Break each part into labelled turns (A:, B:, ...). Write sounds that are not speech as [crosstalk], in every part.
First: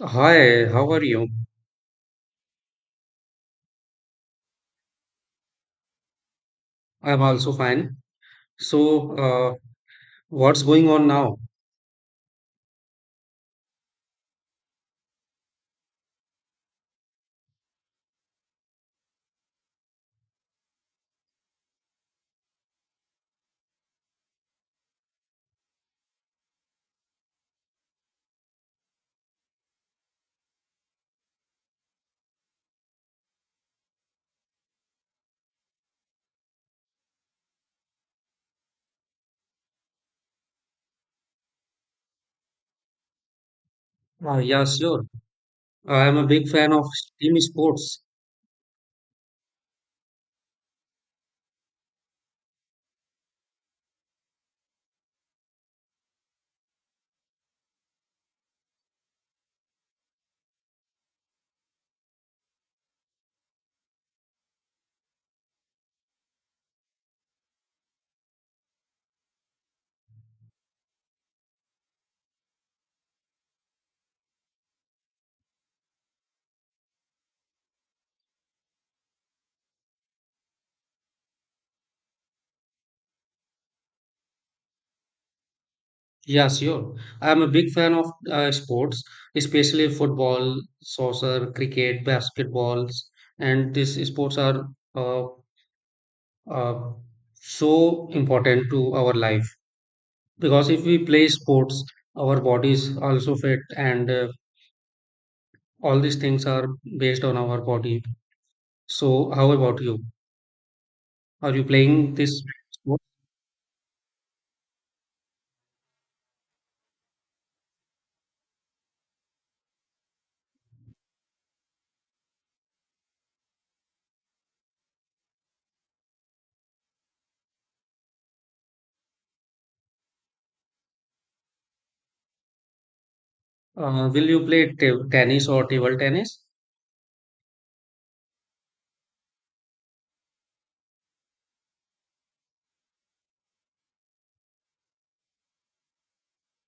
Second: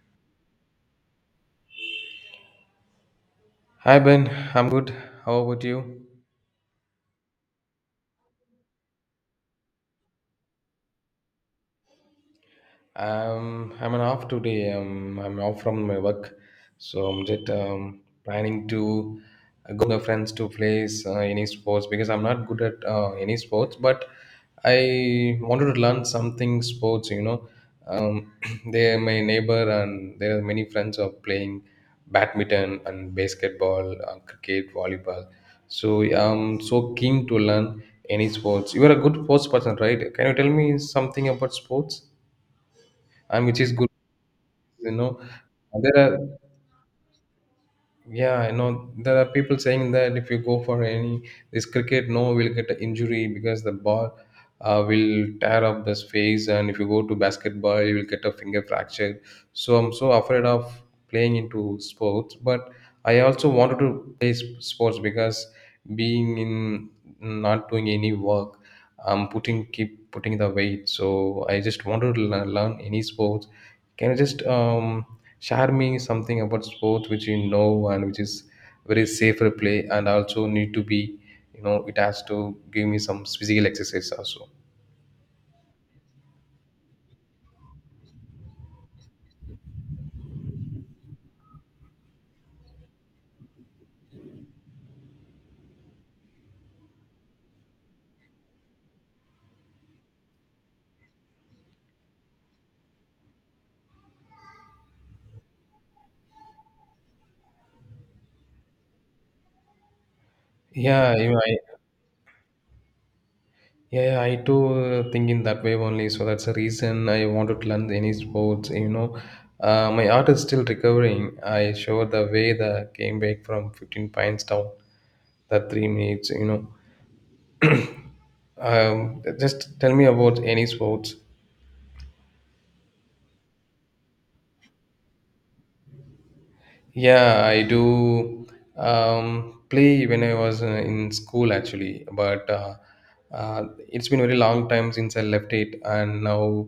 A: Hi, how are you?
B: Hi Ben, I'm good. How about you?
A: I'm also fine. So, uh, what's going on now?
B: I'm an off today. I'm off from my work, so I'm just planning to go with my friends to play any sports because I'm not good at any sports, but I wanted to learn something sports. Um, [clears throat] they my neighbor, and there are many friends are playing badminton and basketball, cricket, volleyball. So I'm so keen to learn any sports. You are a good sports person, right? Can you tell me something about sports, and which is good?
A: Yeah,
B: you
A: sure.
B: know there
A: I'm
B: are
A: a big fan of team sports.
B: yeah I know, there are people saying that if you go for any this cricket no will get an injury because the ball will tear up this face, and if you go to basketball you will get a finger fracture. So I'm so afraid of playing into sports, but I also wanted to play sports because being in, not doing any work, I'm putting keep putting the weight. So I just wanted to learn any sports. Can you just share me something about sports which you know, and which is very safer play, and also need to be, it has to give me some physical exercise also.
A: Yeah, sure. I'm a big fan of sports, especially football, soccer, cricket, basketballs, and these sports are uh, uh, so important to our life, because if we play sports, our bodies also fit, and all these things are based on our body. So, how about you?
B: yeah you know,
A: Are
B: I,
A: you playing this sport?
B: yeah I too think in that way only, so that's the reason I wanted to learn any sports. My art is still recovering. I showed the way that came back from 15 pints down, that 3 minutes. Just tell me about any sports.
A: Will you play tennis or table tennis?
B: Yeah, I do play when I was in school actually, but it's been very long time since I left it. And now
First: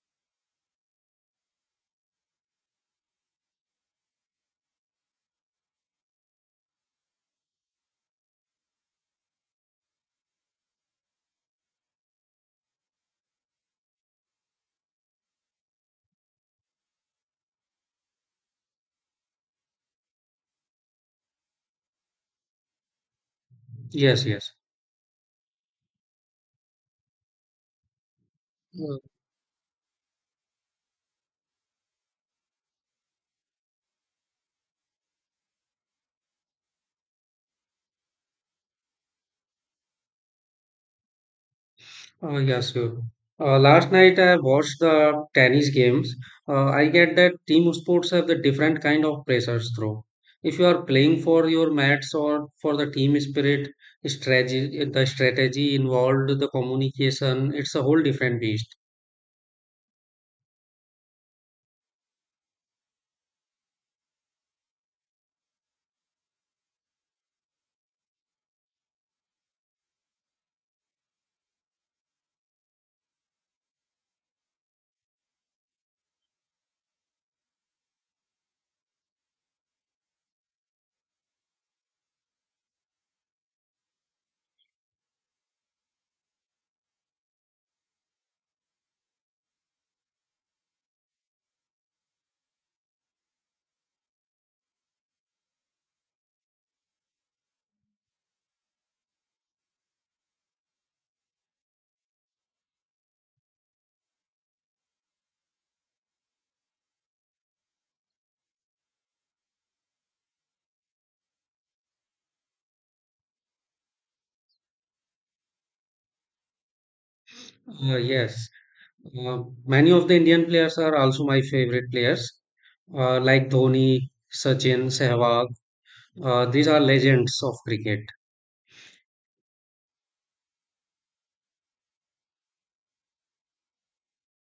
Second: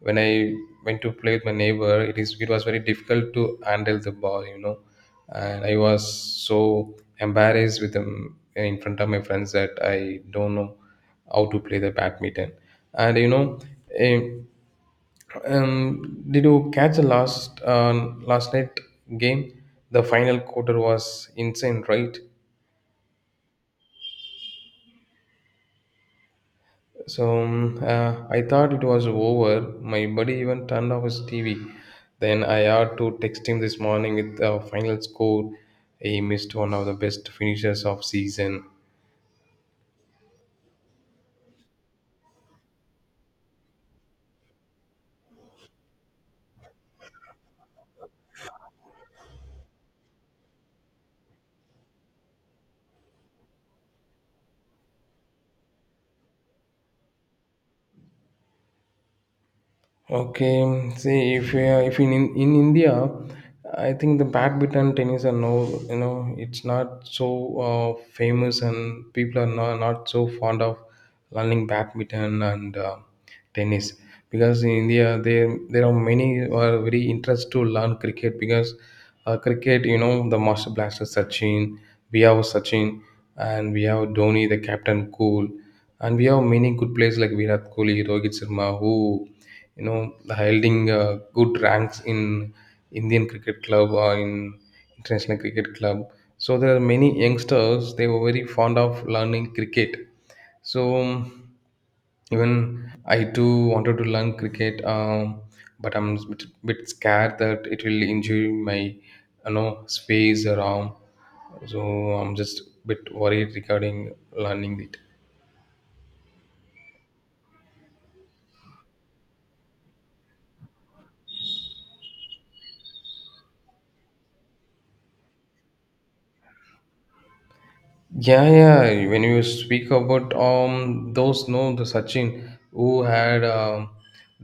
B: when I went to play with my neighbor, it was very difficult to handle the ball, and I was so embarrassed with them in front of my friends that I don't know how to play the badminton, and you know. eh, did you catch the last night game? The final quarter was insane, right?
A: Yes, yes.
B: So I thought it
A: Uh,
B: was over. My buddy even turned off his TV. Then I had to text him this morning with the final score. He missed one of the best finishes of season.
A: yes, sure. Last night I watched the tennis games. I get that team sports have the different kind of pressures through. If you are playing for your mats or for the team spirit, strategy, the strategy involved, the communication, it's a whole different beast.
B: Okay, see if in India, I think the badminton tennis are no, it's not so famous, and people are not so fond of learning badminton and tennis, because in India there are many who are very interested to learn cricket because cricket, the master blaster Sachin. We have Sachin, and we have Dhoni the captain cool, and we have many good players like Virat Kohli, Rohit Sharma, who you know holding good ranks in Indian cricket club or in international cricket club. So there are many youngsters they were very fond of learning cricket. So even I too wanted to learn cricket, but I'm a bit scared that it will injure my, space around. So I'm just a bit worried regarding learning it.
A: Yes. Uh, many of the Indian players are also my favorite players. Uh, like Dhoni, Sachin, Sehwag. These are legends of cricket.
B: Yeah, yeah. When you speak about those no the Sachin who had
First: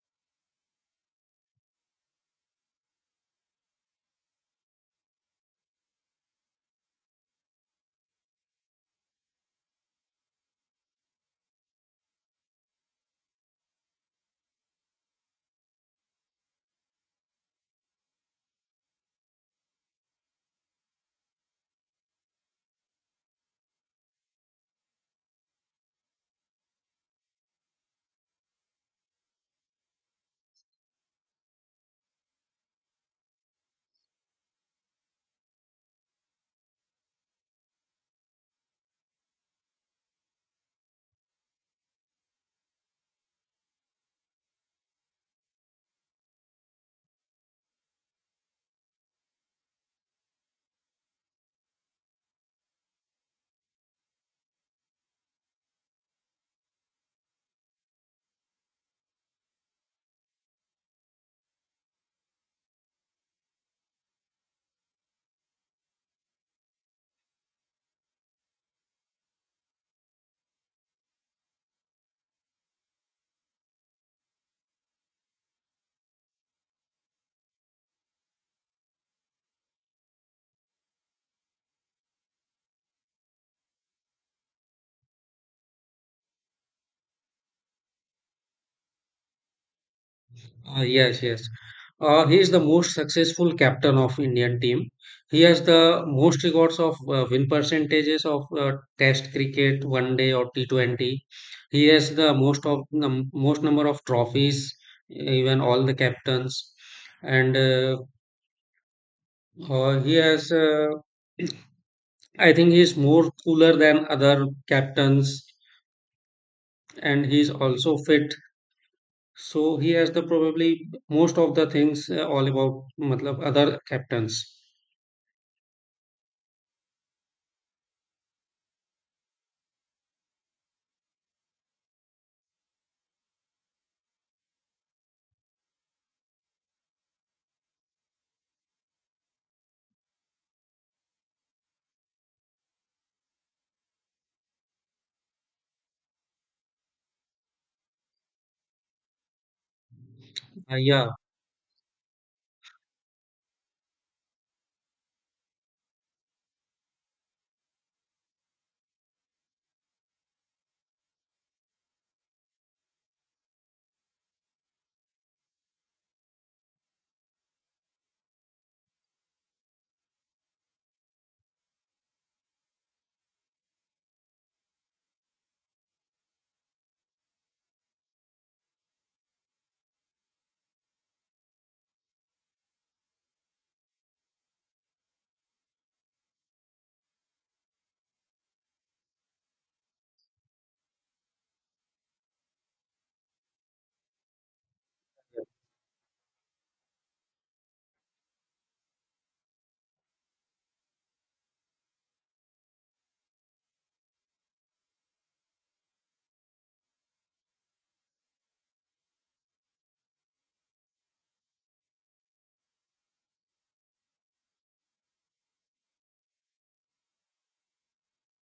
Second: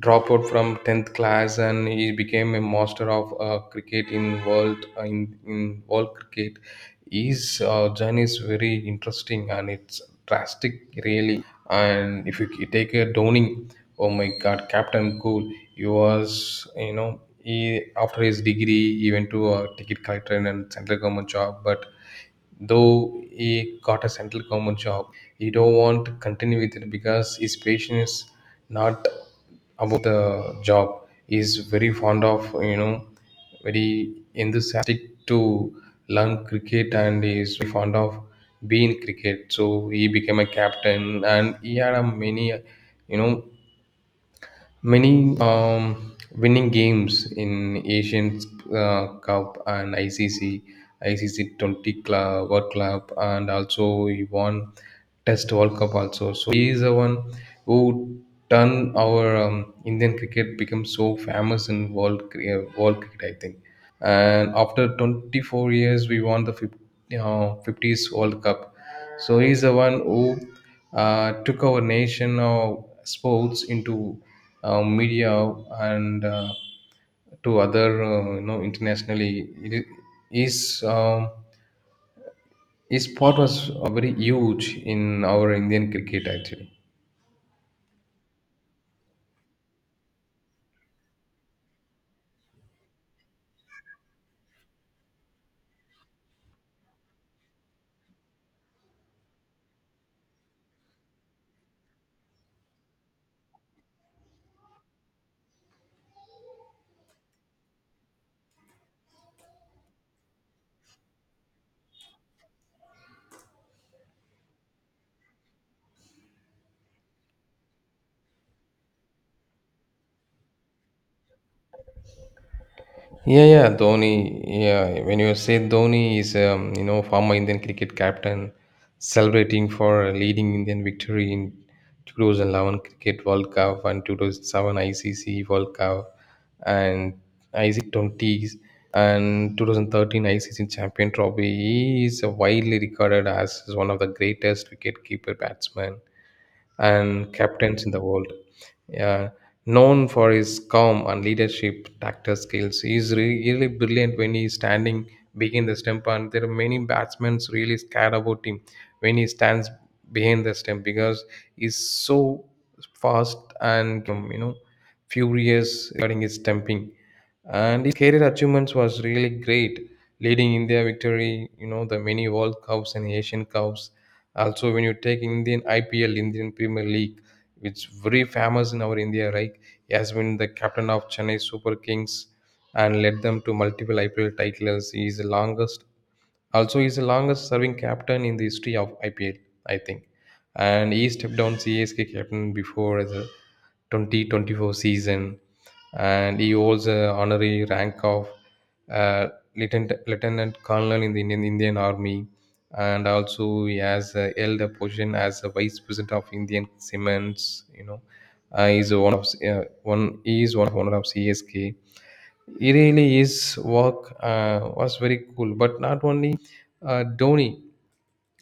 B: dropped out from tenth class, and he became a master of cricket in world cricket. His journey is very interesting, and it's drastic really. And if you take a Downing, oh my God, Captain Cool, he was, you know he after his degree he went to a ticket collector and central government job, but though he got a central government job, he don't want to continue with it because his passion is not about the job. He's very fond of, very enthusiastic to learn cricket, and he is very fond of being cricket, so he became a captain, and he had a many you know Many winning games in Asian Cup and ICC, ICC 20 Club, World Club, and also he won Test World Cup also. So he is the one who turned our Indian cricket become so famous in world cricket, I think. And after 24 years we won the 50, 50s world cup, so he's the one who took our nation of sports into media, and to other, internationally, it is his um, his part was very huge in our Indian cricket actually.
A: Yes, yes. He is the most successful captain of Indian team. He has the most records of win percentages of Test cricket, One Day or T T20. He has the most number of trophies, even all the captains, and he has. I think he is more cooler than other captains, and he is also fit. So he has the probably most of the things all about matlab,
B: Yeah, yeah,
A: other
B: Dhoni.
A: captains.
B: Yeah, when you say Dhoni is, former Indian cricket captain, celebrating for leading Indian victory in 2011 Cricket World Cup and 2007 ICC World Cup and IC20s and 2013 ICC Champion Trophy. He is widely regarded as one of the greatest wicketkeeper batsmen and captains in the world. Yeah, known for his calm
A: Yeah,
B: and leadership tactical skills, he's really brilliant when he's standing behind the stump. And there are many batsmen really scared about him when he stands behind the stump, because he's so fast and, furious regarding his stumping. And his career achievements was really great, leading India victory. You know the many World Cups and Asian Cups also. When you take Indian IPL, Indian Premier League, which very famous in our India, right? He has been the captain of Chennai Super Kings and led them to multiple IPL titles. He is the longest, also he is the longest serving captain in the history of IPL, I think. And he stepped down CSK captain before the 2024 season, and he holds an honorary rank of uh, lieutenant colonel in the Indian Army, and also he has held a position as a vice president of Indian Cements. You know, he's one of one. He is one of owner of CSK. He really, his work was very cool. But not only Dhoni,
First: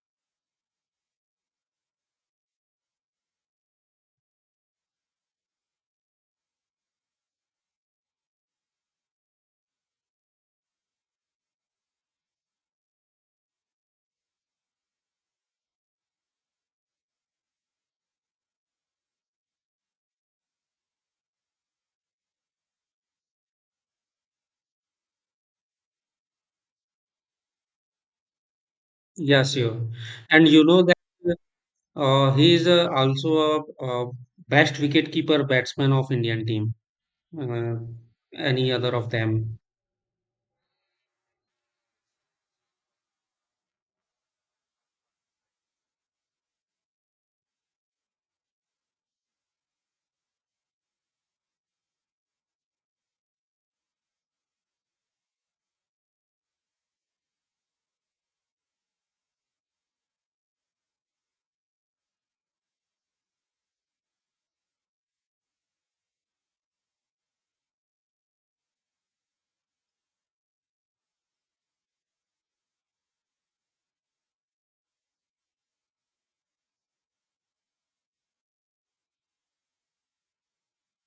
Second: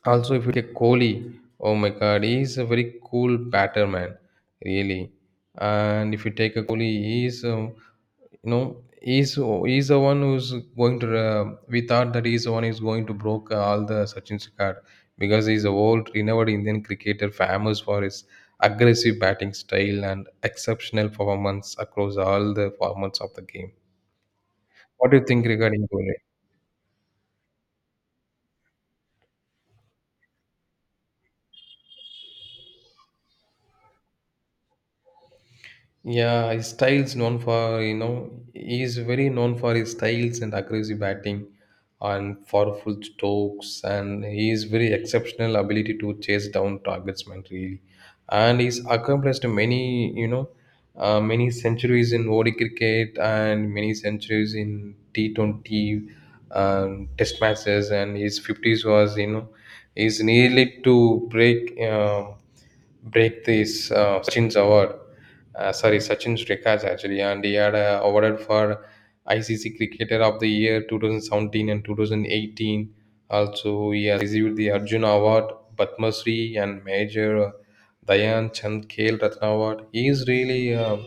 B: also if you take Kohli, oh my God, he is a very cool batter man, really. And if you take a Kohli, he is, you know he's the one who's going to, we thought that he's the one who's going to broke all the Sachin's record, because he's a world renowned Indian cricketer famous for his aggressive batting style and exceptional performance across all the formats of the game. What do you think regarding Kohli?
A: yeah, sure. And you know that he is also best wicketkeeper batsman of Indian
B: Yeah, his
A: team.
B: style's known
A: Uh,
B: for,
A: any
B: he
A: other
B: is
A: of
B: very
A: them?
B: known for his styles and aggressive batting and powerful strokes, and he is very exceptional ability to chase down targets, man, really. And he's accomplished many centuries in ODI cricket and many centuries in T20 test matches, and his 50s is nearly to break break this Sachin's award, sorry, Sachin Shrikaj actually, and he had awarded for ICC Cricketer of the Year 2017 and 2018. Also, he has received the Arjun Award, Padma Shri, and Major Dayan Chand Khel Ratna Award. He's really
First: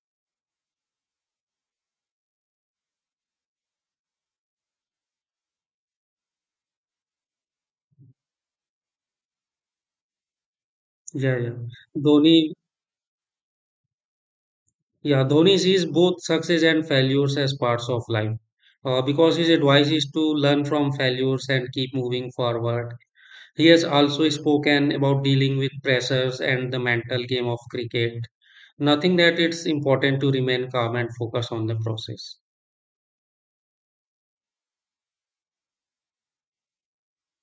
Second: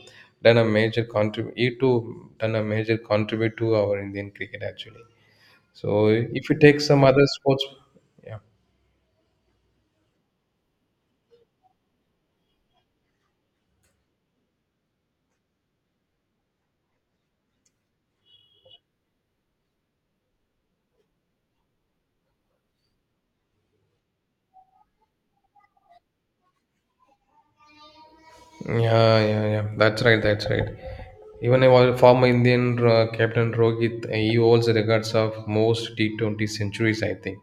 B: done a major contribute. He too done a major contribute to our Indian cricket actually. So, if you take some other sports, yeah.
A: Yeah, yeah. Dhoni, yeah, Dhoni sees both success and failures as parts of life. Because his advice is to learn from failures and keep moving forward. He has also spoken about dealing with pressures and the mental game of cricket. Nothing
B: Yeah,
A: that
B: yeah,
A: it's
B: yeah. That's
A: important
B: right.
A: to
B: That's right.
A: remain calm and focus
B: Even
A: on
B: a
A: the
B: while former
A: process.
B: Indian captain Rohit, eh, he holds the records of most T20 centuries, I think,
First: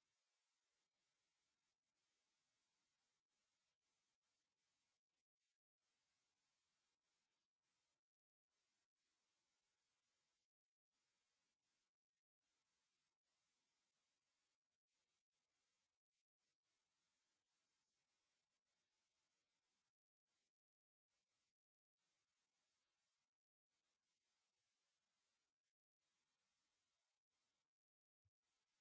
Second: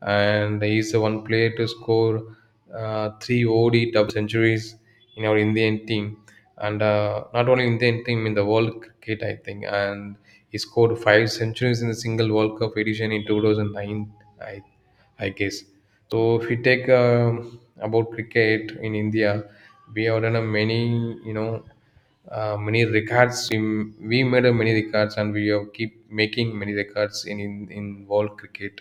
B: and he's the one player to score three OD double centuries in our Indian team, and not only Indian team in the World Cricket, I think. And he scored five centuries in the single World Cup edition in 2009, I I guess. So if you take about cricket in India, we have done a many you know many records. We made a many records, and we have keep making many records in world cricket.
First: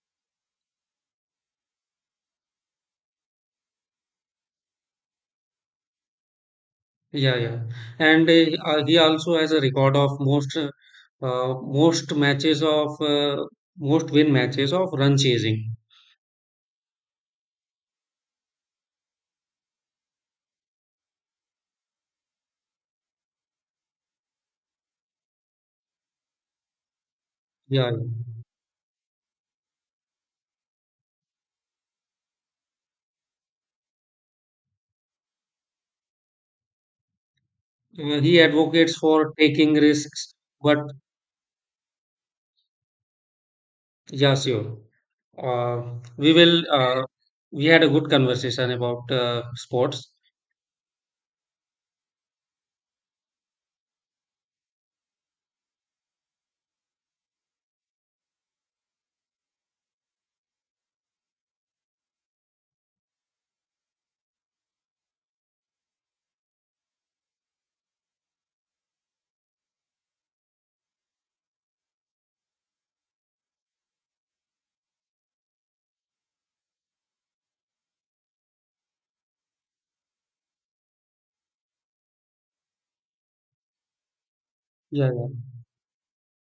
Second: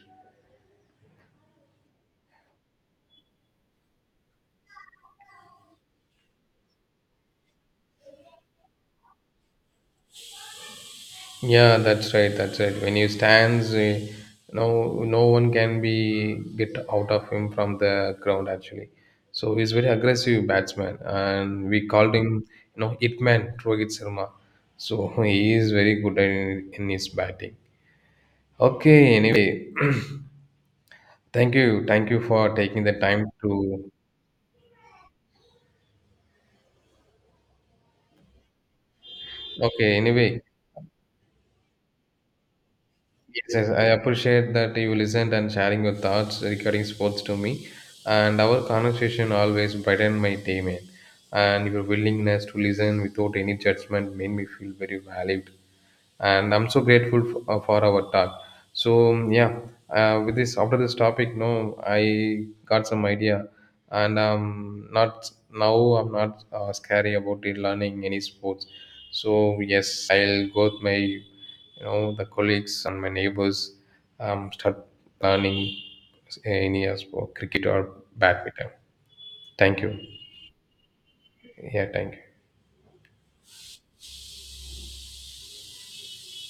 A: Yeah, yeah. And he also has a record of
B: Yeah,
A: most
B: that's right. That's
A: matches
B: right. When
A: of
B: he stands,
A: most win matches of
B: no,
A: run
B: no one
A: chasing.
B: can be get out of him from the ground actually. So he's very aggressive batsman, and we called him, hitman Rohit Sharma. So [laughs] he is very good in his batting.
A: Yeah,
B: Okay. Anyway, [clears throat] thank you for taking the time to.
A: yeah. He advocates for taking
B: Okay.
A: risks,
B: Anyway,
A: but
B: yes, yes, I
A: yeah,
B: appreciate that
A: sure.
B: you listened and sharing your
A: We
B: thoughts
A: will.
B: regarding sports to
A: We
B: me.
A: had a good
B: And our
A: conversation about
B: conversation always
A: sports.
B: brightened my day, man. And your willingness to listen without any judgment made me feel very valued, and I'm so grateful for our talk. So yeah. With this, after this topic no I got some idea. And not now, I'm not scary about it learning any sports. So yes, I'll go with my, the colleagues and my neighbors, start learning any sport, cricket or badminton. Thank you. Yeah, thank you.
A: Yeah, yeah.